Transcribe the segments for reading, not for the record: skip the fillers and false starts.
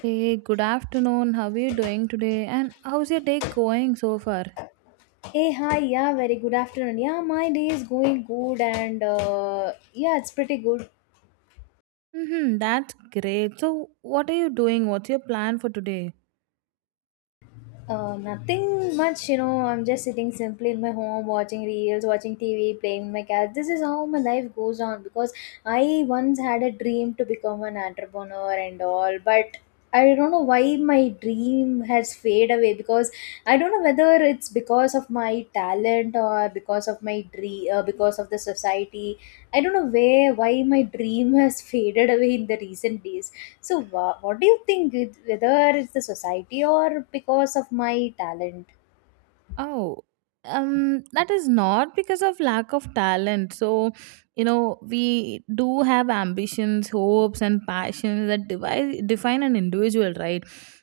Hey, good afternoon. How are you doing today? And how's your day going so far? Hey, hi, yeah, very good afternoon. Yeah, my day is going good and yeah, it's pretty good. Mm-hmm, that's great. So, what are you doing? What's your plan for today? Nothing much, you know. I'm just sitting simply in my home, watching reels, watching TV, playing with my cat. This is how my life goes on because I once had a dream to become an entrepreneur and all, but I don't know why my dream has faded away because I don't know whether it's because of my talent or because of my dream, because of the society. I don't know where why my dream has faded away in the recent days so, what do you think? Whether it's the society or because of my talent? Oh, that is not because of lack of talent. So, you know, we do have ambitions, hopes, and passions that define an individual, right?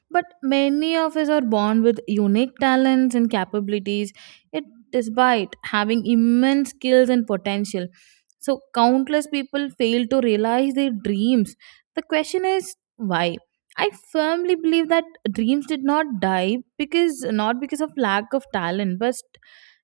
But many of us are born with unique talents and capabilities, yet, despite having immense skills and potential. So, countless people fail to realize their dreams. The question is, why? I firmly believe that dreams did not die because not because of lack of talent, but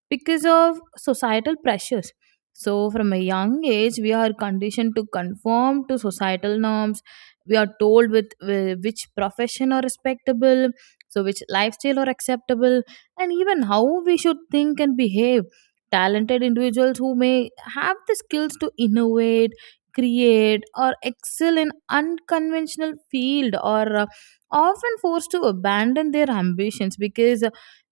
because of societal pressures. So, from a young age, we are conditioned to conform to societal norms. We are told with which profession are respectable, so which lifestyle are acceptable, and even how we should think and behave. Talented individuals who may have the skills to innovate, create, or excel in unconventional field or often forced to abandon their ambitions because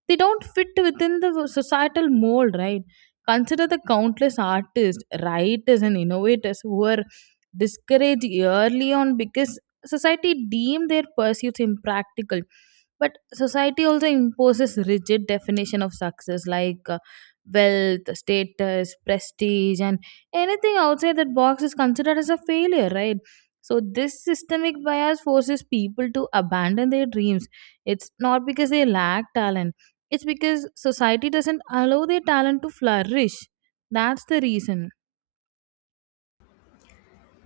they don't fit within the societal mold, right? Consider the countless artists, writers, and innovators who were discouraged early on because society deemed their pursuits impractical. But society also imposes rigid definition of success like wealth, status, prestige, and anything outside that box is considered as a failure, right? So this systemic bias forces people to abandon their dreams. It's not because they lack talent, it's because society doesn't allow their talent to flourish. That's the reason.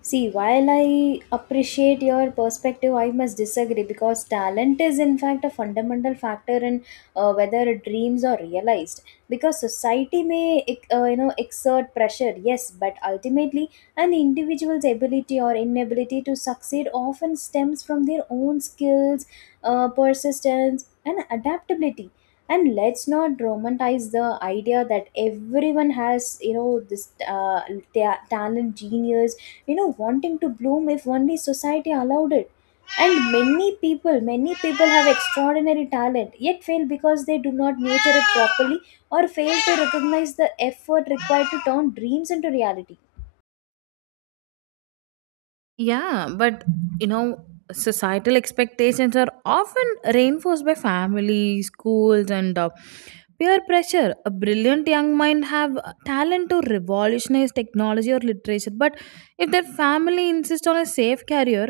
See, while I appreciate your perspective, I must disagree because talent is, in fact, a fundamental factor in whether dreams are realized. Because society may, you know, exert pressure, yes, but ultimately, an individual's ability or inability to succeed often stems from their own skills, persistence, and adaptability. And let's not romanticize the idea that everyone has, you know, talent, genius, you know, wanting to bloom if only society allowed it. And many people have extraordinary talent yet fail because they do not nurture it properly or fail to recognize the effort required to turn dreams into reality. Yeah, but you know, societal expectations are often reinforced by family, schools, and peer pressure. A brilliant young mind have talent to revolutionize technology or literature, but if their family insists on a safe career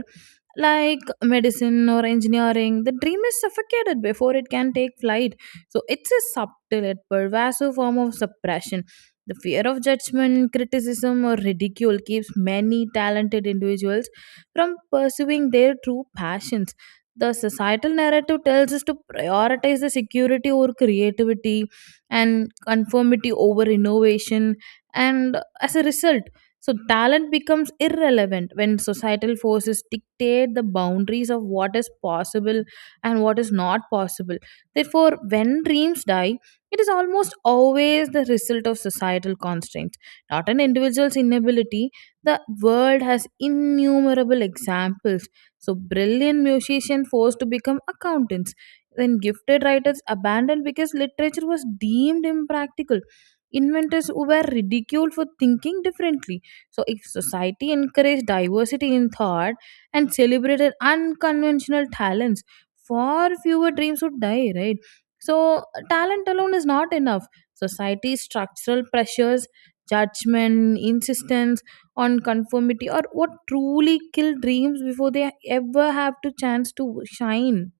like medicine or engineering, the dream is suffocated before it can take flight. So it's a subtle yet pervasive form of suppression. The fear of judgment, criticism, or ridicule keeps many talented individuals from pursuing their true passions. The societal narrative tells us to prioritize the security over creativity and conformity over innovation, and as a result, so talent becomes irrelevant when societal forces dictate the boundaries of what is possible and what is not possible. Therefore, when dreams die, it is almost always the result of societal constraints, not an individual's inability. The world has innumerable examples. So, brilliant musicians forced to become accountants, then gifted writers abandoned because literature was deemed impractical. Inventors who were ridiculed for thinking differently. So, if society encouraged diversity in thought and celebrated unconventional talents, far fewer dreams would die, right? So, talent alone is not enough. Society's structural pressures, judgment, insistence on conformity, or what truly kill dreams before they ever have to chance to shine.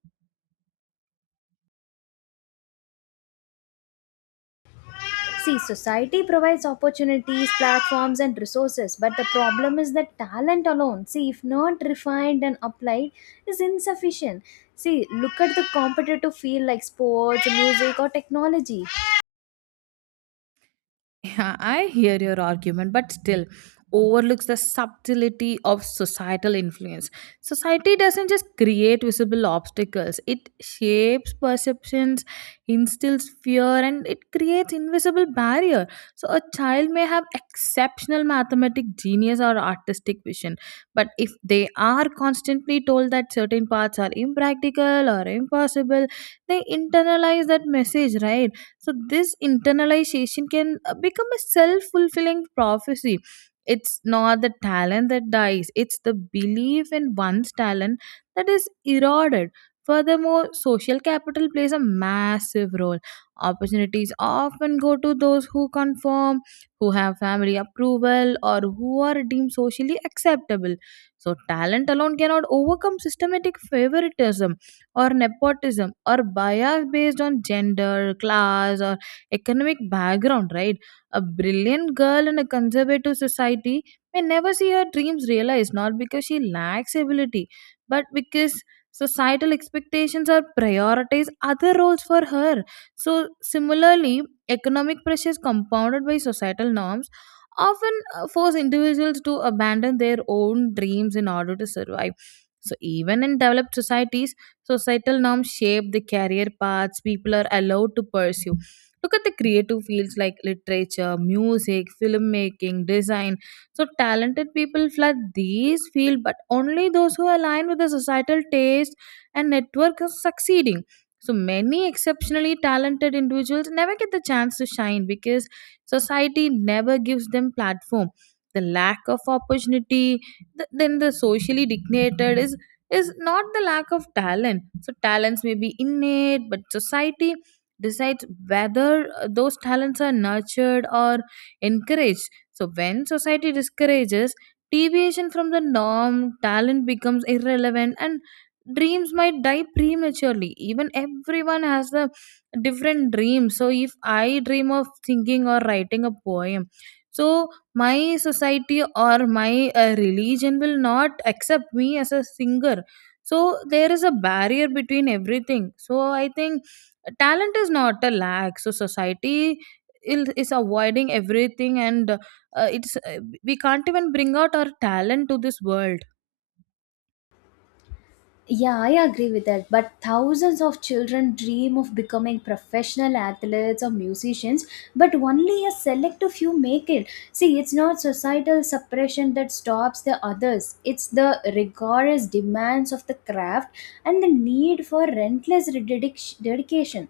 See, society provides opportunities, platforms, and resources, but the problem is that talent alone, see, if not refined and applied, is insufficient. See, look at the competitive field like sports, music, or technology. Yeah, I hear your argument, but still overlooks the subtlety of societal influence. Society doesn't just create visible obstacles, it shapes perceptions, instills fear, and it creates invisible barrier. So a child may have exceptional mathematic genius or artistic vision, but if they are constantly told that certain paths are impractical or impossible, they internalize that message, right? So this internalization can become a self-fulfilling prophecy. It's not the talent that dies, it's the belief in one's talent that is eroded. Furthermore, social capital plays a massive role. Opportunities often go to those who conform, who have family approval or who are deemed socially acceptable. So talent alone cannot overcome systematic favoritism or nepotism or bias based on gender, class, or economic background, right? A brilliant girl in a conservative society may never see her dreams realized, not because she lacks ability, but because societal expectations are prioritize other roles for her. So, similarly, economic pressures compounded by societal norms often force individuals to abandon their own dreams in order to survive. So, even in developed societies, societal norms shape the career paths people are allowed to pursue. Look at the creative fields like literature, music, filmmaking, design. So talented people flood these fields, but only those who align with the societal taste and network are succeeding. So many exceptionally talented individuals never get the chance to shine because society never gives them platform. The lack of opportunity, then the socially dictated is not the lack of talent. So, talents may be innate, but society decides whether those talents are nurtured or encouraged. So, when society discourages deviation from the norm, talent becomes irrelevant and dreams might die prematurely. Even everyone has the different dreams. So, if I dream of thinking or writing a poem, so my society or my religion will not accept me as a singer, so there is a barrier between everything. So I think talent is not a lack, so society is avoiding everything and it's we can't even bring out our talent to this world. Yeah, I agree with that. But thousands of children dream of becoming professional athletes or musicians, but only a select few make it. See, it's not societal suppression that stops the others, it's the rigorous demands of the craft and the need for relentless dedication.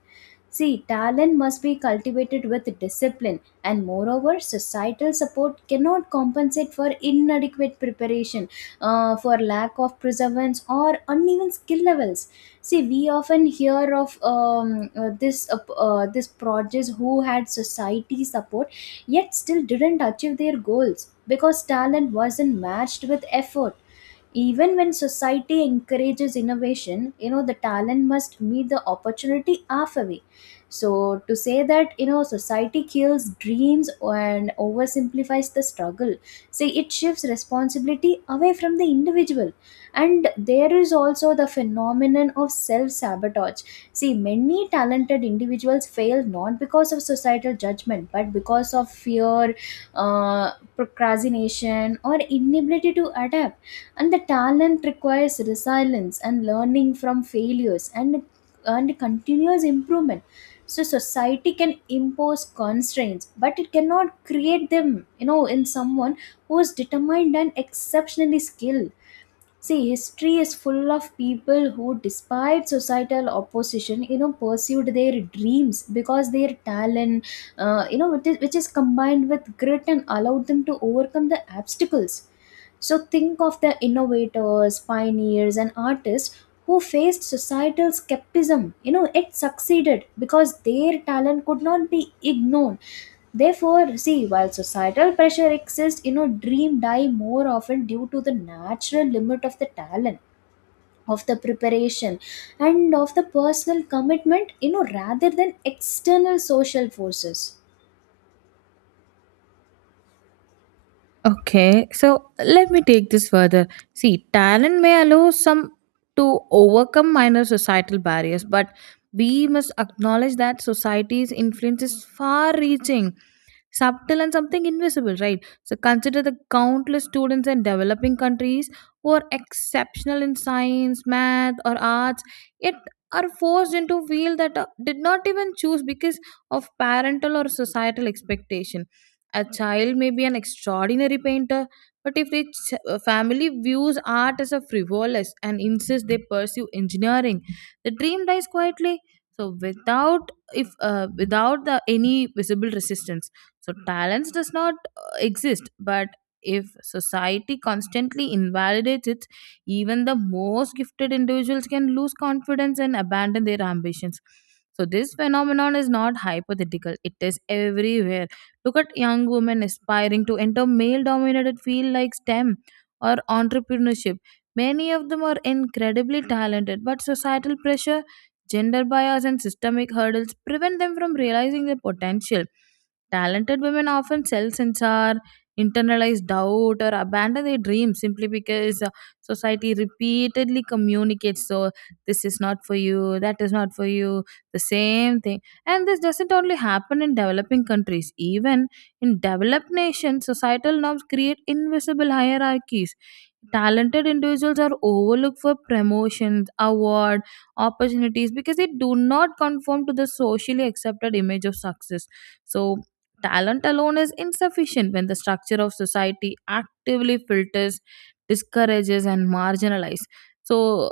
See, talent must be cultivated with discipline, and moreover, societal support cannot compensate for inadequate preparation, for lack of perseverance, or uneven skill levels. See, we often hear of this projects who had society support yet still didn't achieve their goals because talent wasn't matched with effort. Even when society encourages innovation, you know, the talent must meet the opportunity halfway. So to say that, you know, society kills dreams and oversimplifies the struggle, say it shifts responsibility away from the individual. And there is also the phenomenon of self sabotage. See, many talented individuals fail not because of societal judgment, but because of fear, procrastination, or inability to adapt. And the talent requires resilience and learning from failures, and continuous improvement. So society can impose constraints, but it cannot create them, you know, in someone who is determined and exceptionally skilled. See, history is full of people who, despite societal opposition, you know, pursued their dreams because their talent, you know, which is combined with grit and allowed them to overcome the obstacles. So think of the innovators, pioneers, and artists who faced societal skepticism, you know, it succeeded because their talent could not be ignored. Therefore, see, while societal pressure exists, you know, dream die more often due to the natural limit of the talent, of the preparation, and of the personal commitment, you know, rather than external social forces. Okay, so let me take this further. See, talent may allow some to overcome minor societal barriers, but we must acknowledge that society's influence is far reaching. Subtle and something invisible, right? So consider the countless students in developing countries who are exceptional in science, math, or arts, yet are forced into fields that did not even choose because of parental or societal expectation. A child may be an extraordinary painter, but if the family views art as a frivolous and insists they pursue engineering, the dream dies quietly. So without if without the any visible resistance, so talents does not exist, but if society constantly invalidates it, even the most gifted individuals can lose confidence and abandon their ambitions. So this phenomenon is not hypothetical; it is everywhere. Look at young women aspiring to enter male-dominated field like STEM or entrepreneurship. Many of them are incredibly talented, but societal pressure, gender bias, and systemic hurdles prevent them from realizing their potential. Talented women often self censor, internalize doubt, or abandon their dreams simply because society repeatedly communicates, so this is not for you, that is not for you, the same thing. And this doesn't only happen in developing countries, even in developed nations, societal norms create invisible hierarchies. Talented individuals are overlooked for promotions, award, opportunities because they do not conform to the socially accepted image of success. So talent alone is insufficient when the structure of society actively filters, discourages, and marginalizes. So,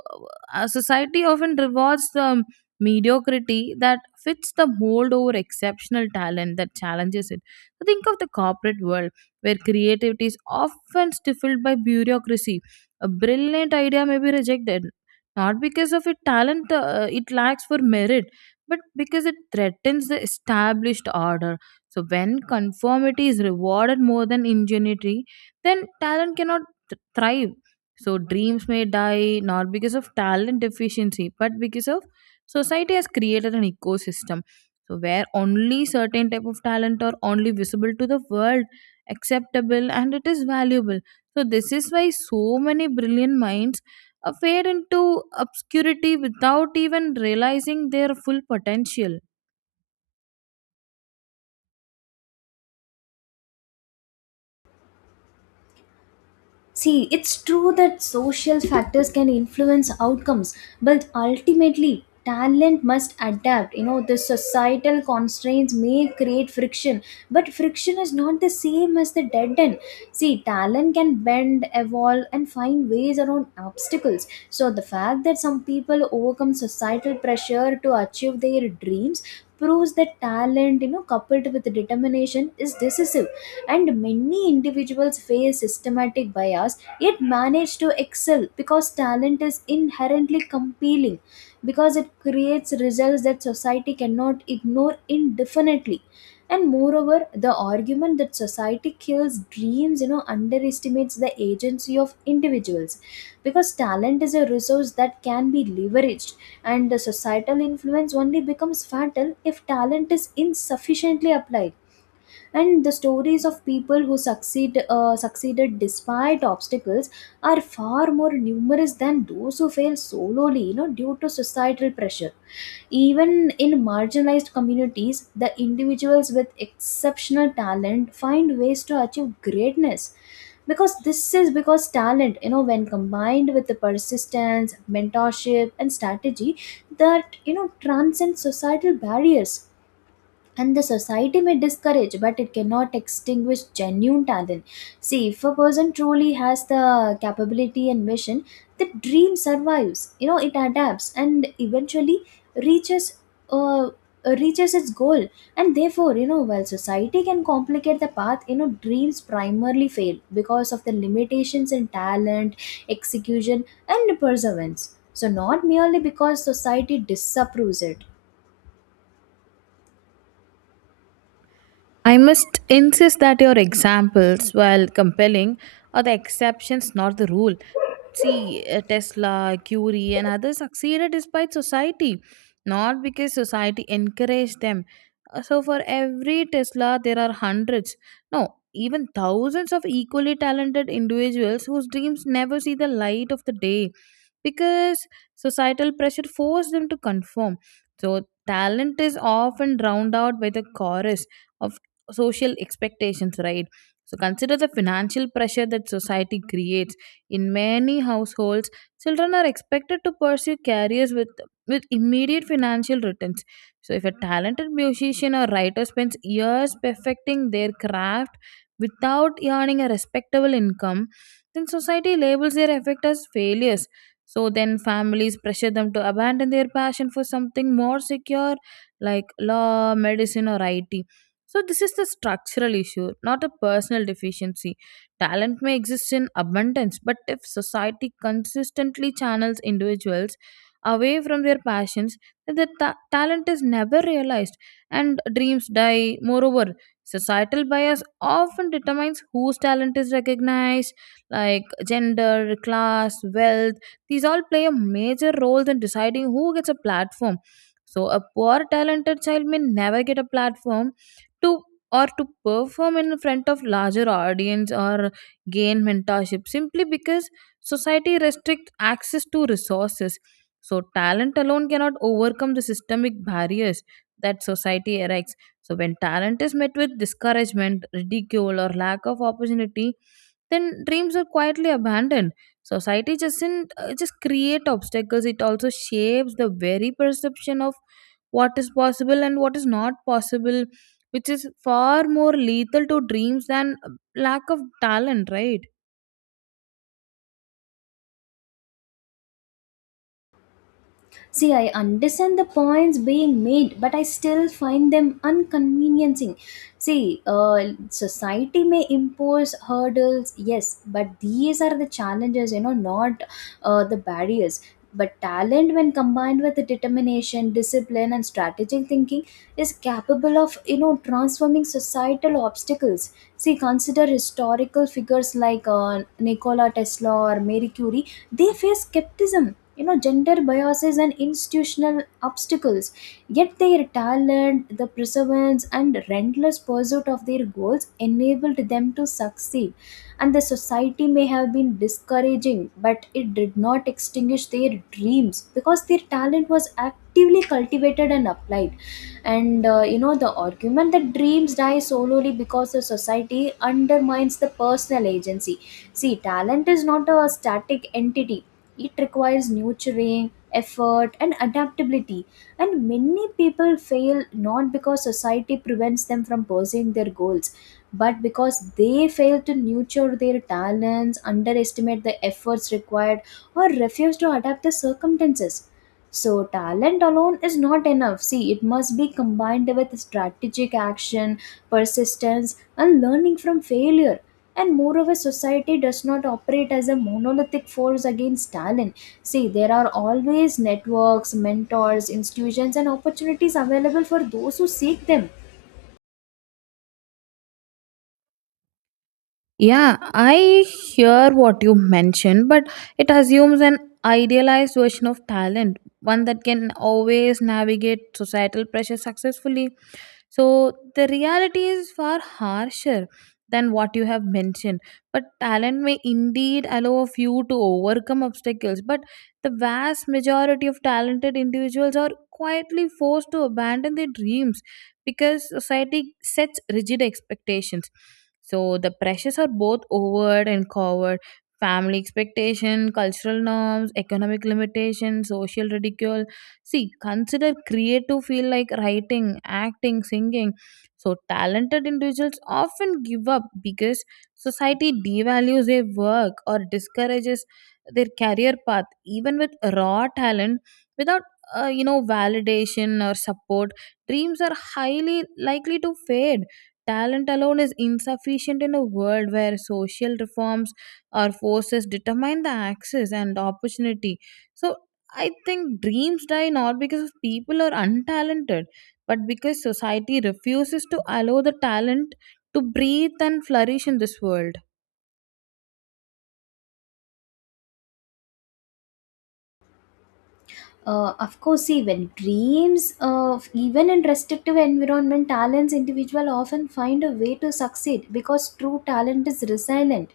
a society often rewards the mediocrity that fits the mold over exceptional talent that challenges it. So think of the corporate world where creativity is often stifled by bureaucracy. A brilliant idea may be rejected not because of its talent it lacks for merit but because it threatens the established order. So when conformity is rewarded more than ingenuity, then talent cannot thrive. So dreams may die not because of talent deficiency, but because of society has created an ecosystem. So where only certain type of talent are only visible to the world, acceptable and it is valuable. So this is why so many brilliant minds are fade into obscurity without even realizing their full potential. See, it's true that social factors can influence outcomes, but ultimately, talent must adapt. You know, the societal constraints may create friction, but friction is not the same as the dead end. See, talent can bend, evolve, and find ways around obstacles. So, the fact that some people overcome societal pressure to achieve their dreams proves that talent, you know, coupled with determination is decisive. And many individuals face systematic bias yet manage to excel because talent is inherently compelling, because it creates results that society cannot ignore indefinitely. And moreover, the argument that society kills dreams, you know, underestimates the agency of individuals, because talent is a resource that can be leveraged, and the societal influence only becomes fatal if talent is insufficiently applied. And the stories of people who succeeded despite obstacles are far more numerous than those who fail solely, you know, due to societal pressure. Even in marginalized communities, the individuals with exceptional talent find ways to achieve greatness, because this is because talent, you know, when combined with the persistence, mentorship, and strategy, that, you know, transcend societal barriers. And the society may discourage, but it cannot extinguish genuine talent. See, if a person truly has the capability and mission, the dream survives, you know, it adapts and eventually reaches uh, reaches its goal. And therefore, you know, while society can complicate the path, you know, dreams primarily fail because of the limitations in talent, execution, and perseverance, so not merely because society disapproves it. I must insist that your examples, while compelling, are the exceptions, not the rule. See, Tesla, Curie, and others succeeded despite society, not because society encouraged them. So, for every Tesla, there are hundreds, no, even thousands of equally talented individuals whose dreams never see the light of the day because societal pressure forced them to conform. So, talent is often drowned out by the chorus of social expectations, right? So, consider the financial pressure that society creates in many households, children are expected to pursue careers with immediate financial returns. So, if a talented musician or writer spends years perfecting their craft without earning a respectable income, then society labels their effort as failures. So, then families pressure them to abandon their passion for something more secure like law, medicine, or IT. So, this is the structural issue, not a personal deficiency. Talent may exist in abundance, but if society consistently channels individuals away from their passions, then the talent is never realized and dreams die. Moreover, societal bias often determines whose talent is recognized, like gender, class, wealth. These all play a major role in deciding who gets a platform. So, a poor talented child may never get a platform to or to perform in front of larger audience or gain mentorship simply because society restricts access to resources. So, talent alone cannot overcome the systemic barriers that society erects. So, when talent is met with discouragement, ridicule, or lack of opportunity, then dreams are quietly abandoned. Society doesn't just create obstacles, it also shapes the very perception of what is possible and what is not possible, which is far more lethal to dreams than lack of talent, right? See, I understand the points being made, but I still find them inconveniencing. See, society may impose hurdles, yes, but these are the challenges, you know, not the barriers. But talent, when combined with the determination, discipline, and strategic thinking, is capable of, you know, transforming societal obstacles. See, consider historical figures like Nikola Tesla or Marie Curie. They face skepticism, you know, gender biases, and institutional obstacles, yet their talent, the perseverance, and relentless pursuit of their goals enabled them to succeed. And the society may have been discouraging, but it did not extinguish their dreams, because their talent was actively cultivated and applied. And you know, the argument that dreams die solely because the society undermines the personal agency. See, talent is not a static entity, it requires nurturing, effort, and adaptability. And many people fail not because society prevents them from pursuing their goals, but because they fail to nurture their talents, underestimate the efforts required, or refuse to adapt the circumstances. So, talent alone is not enough. See, it must be combined with strategic action, persistence, and learning from failure. And moreover, society does not operate as a monolithic force against talent. See, there are always networks, mentors, institutions, and opportunities available for those who seek them. Yeah, I hear what you mentioned, but it assumes an idealized version of talent, one that can always navigate societal pressure successfully. So the reality is far harsher than what you have mentioned. But talent may indeed allow a few to overcome obstacles, but the vast majority of talented individuals are quietly forced to abandon their dreams because society sets rigid expectations. So the pressures are both overt and covert. Family expectation, cultural norms, economic limitations, social ridicule. See, consider creative field like writing, acting, singing. So, talented individuals often give up because society devalues their work or discourages their career path. Even with raw talent, without validation or support, dreams are highly likely to fade. Talent alone is insufficient in a world where social reforms or forces determine the access and opportunity. So, I think dreams die not because of people are untalented, but because society refuses to allow the talent to breathe and flourish in this world. Of course, see, when dreams, even in restrictive environment, talents individual often find a way to succeed because true talent is resilient.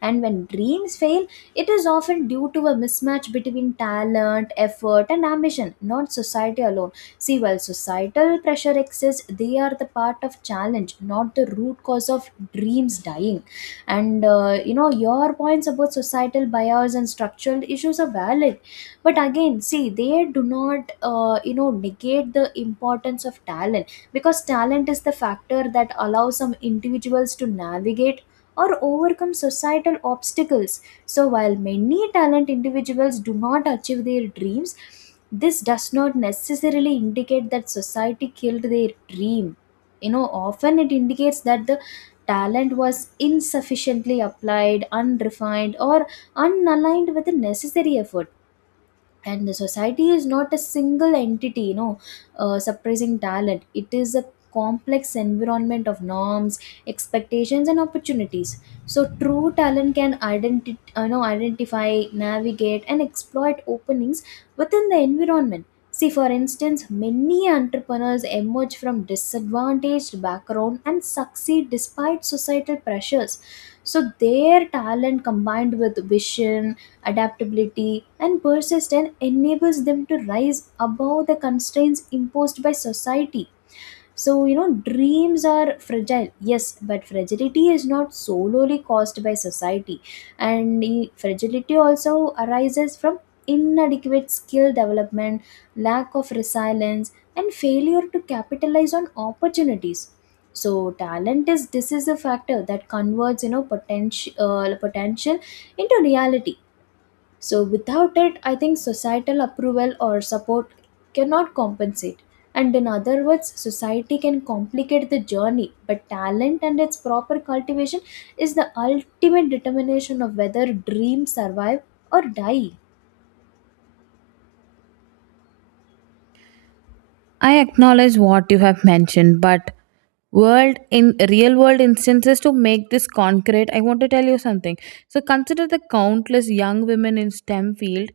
And when dreams fail, it is often due to a mismatch between talent, effort, and ambition, not society alone. See, while societal pressure exists, they are the part of challenge, not the root cause of dreams dying. And you know, your points about societal bias and structural issues are valid, but again, see, they do not, you know, negate the importance of talent, because talent is the factor that allows some individuals to navigate or overcome societal obstacles. So while many talent individuals do not achieve their dreams, this does not necessarily indicate that society killed their dream. You know, often it indicates that the talent was insufficiently applied, unrefined, or unaligned with the necessary effort. And the society is not a single entity, you know, suppressing talent, it is a complex environment of norms, expectations, and opportunities. So true talent can identi- no, identify, navigate, and exploit openings within the environment. See, for instance, many entrepreneurs emerge from disadvantaged background and succeed despite societal pressures. So their talent combined with vision, adaptability, and persistence enables them to rise above the constraints imposed by society. So, you know, dreams are fragile, yes, but fragility is not solely caused by society, and fragility also arises from inadequate skill development, lack of resilience, and failure to capitalize on opportunities. So, talent is this is a factor that converts, you know, potential into reality. So, without it, I think societal approval or support cannot compensate. And in other words, society can complicate the journey, but talent and its proper cultivation is the ultimate determination of whether dreams survive or die. I acknowledge what you have mentioned, but world in real world instances to make this concrete, I want to tell you something. So consider the countless young women in STEM field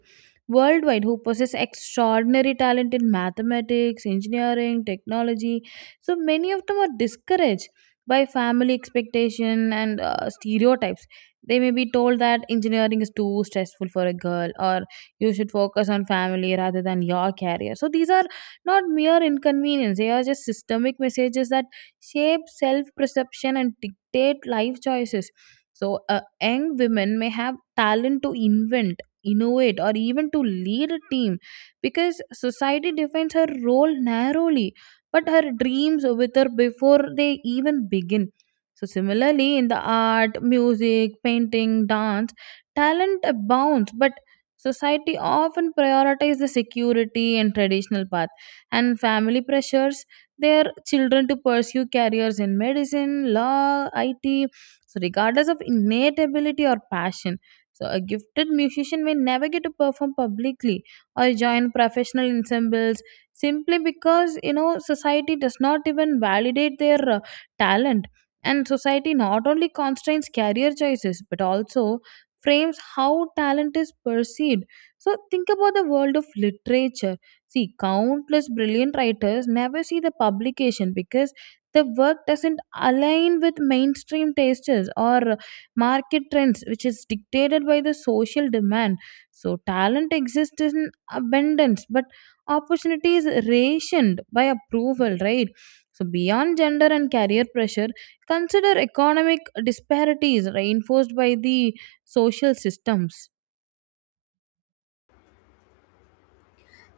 worldwide who possess extraordinary talent in mathematics, engineering, technology. So many of them are discouraged by family expectation and stereotypes. They may be told that engineering is too stressful for a girl, or you should focus on family rather than your career. So these are not mere inconvenience. They are just systemic messages that shape self perception and dictate life choices. So, young women may have talent to invent, innovate, or even to lead a team because society defines her role narrowly, but her dreams with her before they even begin. So, similarly, in the art, music, painting, dance, talent abounds, but society often prioritizes the security and traditional paths, and family pressures their children to pursue careers in medicine, law, IT, so regardless of innate ability or passion. So a gifted musician may never get to perform publicly or join professional ensembles simply because you know society does not even validate their talent. And society not only constrains career choices but also frames how talent is perceived. So think about the world of literature. See, countless brilliant writers never see the publication because the work doesn't align with mainstream tastes or market trends, which is dictated by the social demand. So, talent exists in abundance, but opportunity is rationed by approval, right? So, beyond gender and career pressure, consider economic disparities reinforced by the social systems.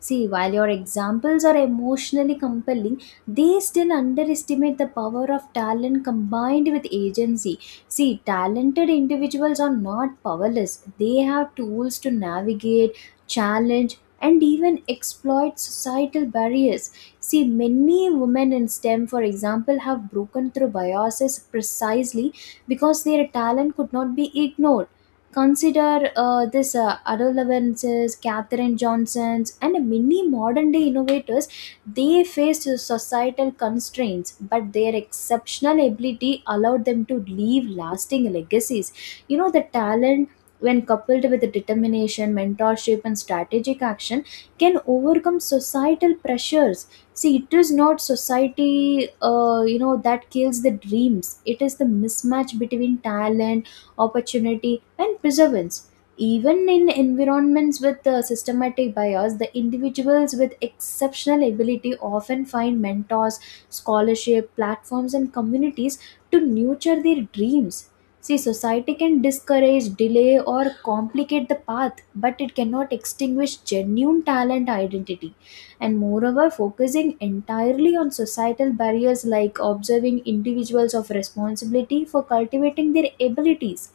See, while your examples are emotionally compelling, they still underestimate the power of talent combined with agency. See, talented individuals are not powerless, they have tools to navigate, challenge, and even exploit societal barriers. See, many women in STEM, for example, have broken through biases precisely because their talent could not be ignored. Consider this adolescents, Catherine Johnsons, and many modern day innovators. They faced societal constraints, but their exceptional ability allowed them to leave lasting legacies. You know, the talent, when coupled with determination, mentorship, and strategic action, can overcome societal pressures. See, it is not society, you know, that kills the dreams, it is the mismatch between talent, opportunity, and perseverance. Even in environments with systematic bias, the individuals with exceptional ability often find mentors, scholarship, platforms, and communities to nurture their dreams. See, society can discourage, delay, or complicate the path, but it cannot extinguish genuine talent identity. And moreover, focusing entirely on societal barriers like observing individuals of responsibility for cultivating their abilities.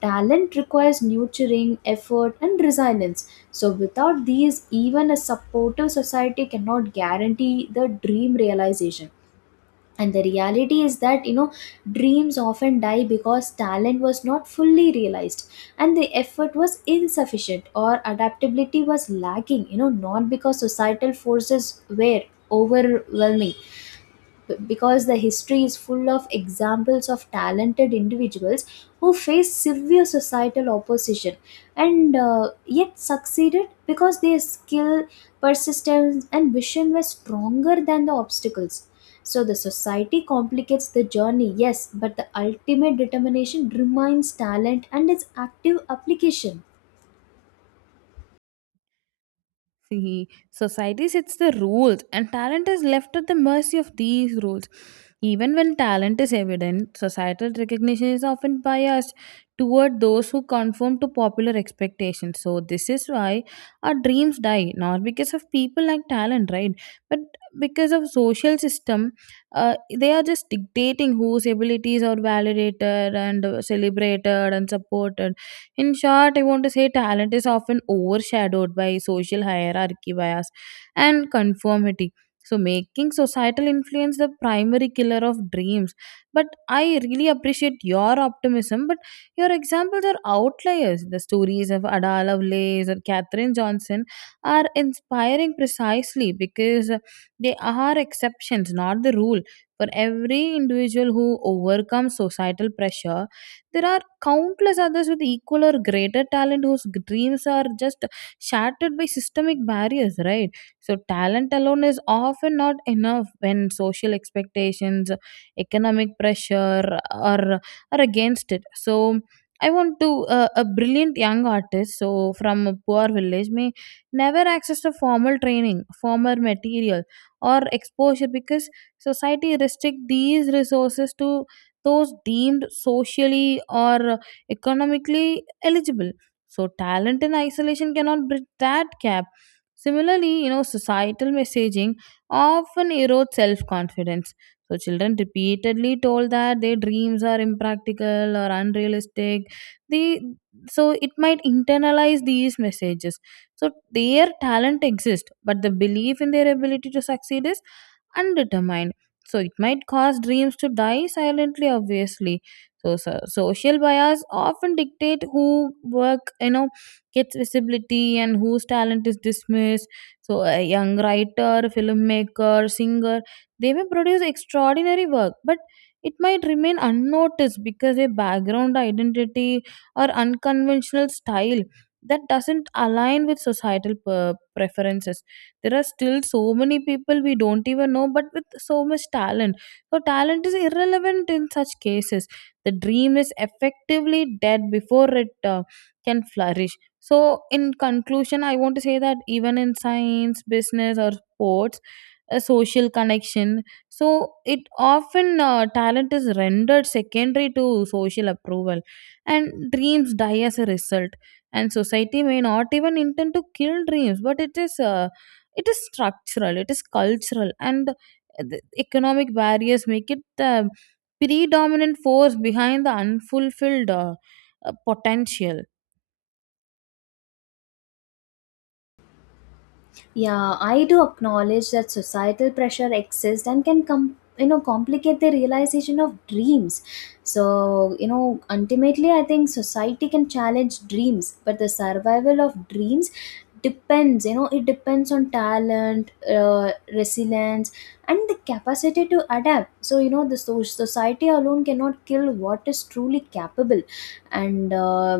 Talent requires nurturing, effort, and resilience. So, without these, even a supportive society cannot guarantee the dream realization. And the reality is that, you know, dreams often die because talent was not fully realized and the effort was insufficient or adaptability was lacking, you know, not because societal forces were overwhelming, because the history is full of examples of talented individuals who faced severe societal opposition and yet succeeded because their skill, persistence, and vision were stronger than the obstacles. So the society complicates the journey, yes, but the ultimate determination remains talent and its active application. See, society sets the rules, and talent is left at the mercy of these rules. Even when talent is evident, societal recognition is often biased toward those who conform to popular expectations. So, this is why our dreams die, not because of people like talent, right? But because of social system, they are just dictating whose abilities are validated and celebrated and supported. In short, I want to say talent is often overshadowed by social hierarchy bias and conformity. So, making societal influence the primary killer of dreams. But I really appreciate your optimism. But your examples are outliers. The stories of Ada Lovelace or Katherine Johnson are inspiring precisely because they are exceptions, not the rule. For every individual who overcomes societal pressure, there are countless others with equal or greater talent whose dreams are just shattered by systemic barriers, right? So talent alone is often not enough when social expectations, economic pressure are against it. So I want to a brilliant young artist so from a poor village may never access a formal training, formal material, or exposure because society restrict these resources to those deemed socially or economically eligible. So, talent in isolation cannot bridge that gap. Similarly, you know, societal messaging often erodes self confidence. So, children repeatedly told that their dreams are impractical or unrealistic. They, so, it might internalize these messages. So, their talent exists, but the belief in their ability to succeed is undetermined. So it might cause dreams to die silently, obviously. So, so social bias often dictate who work, you know, gets visibility and whose talent is dismissed. So a young writer, filmmaker, singer, they may produce extraordinary work, but it might remain unnoticed because their background identity or unconventional style that doesn't align with societal preferences. There are still so many people we don't even know, but with so much talent. So, talent is irrelevant in such cases. The dream is effectively dead before it can flourish. So, in conclusion, I want to say that even in science, business, or sports, a social connection. So it often talent is rendered secondary to social approval, and dreams die as a result. And society may not even intend to kill dreams, but it is structural, it is cultural, and the economic barriers make it the predominant force behind the unfulfilled potential. Yeah, I do acknowledge that societal pressure exists and can come, you know, complicate the realization of dreams. So, you know, ultimately, I think society can challenge dreams, but the survival of dreams depends, you know, it depends on talent, resilience, and the capacity to adapt. So, you know, the society alone cannot kill what is truly capable. And uh,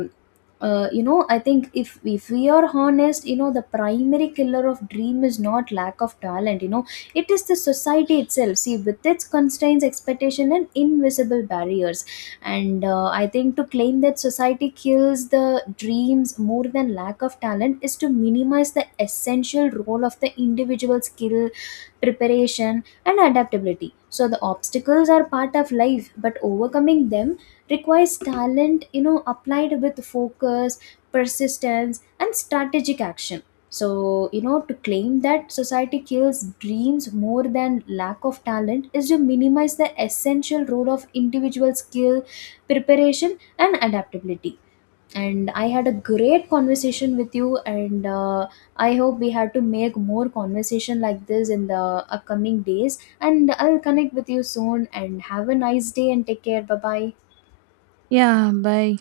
uh, you know, I think, if we are honest, you know, the primary killer of dream is not lack of talent, you know, it is the society itself. See, with its constraints, expectation, and invisible barriers. And I think to claim that society kills the dreams more than lack of talent is to minimize the essential role of the individual skill, preparation, and adaptability. So the obstacles are part of life, but overcoming them requires talent, you know, applied with focus, persistence, and strategic action. So, you know, to claim that society kills dreams more than lack of talent is to minimize the essential role of individual skill, preparation, and adaptability. And I had a great conversation with you, and I hope we had to make more conversation like this in the upcoming days, and I'll connect with you soon and have a nice day and take care. Bye bye. Yeah, bye.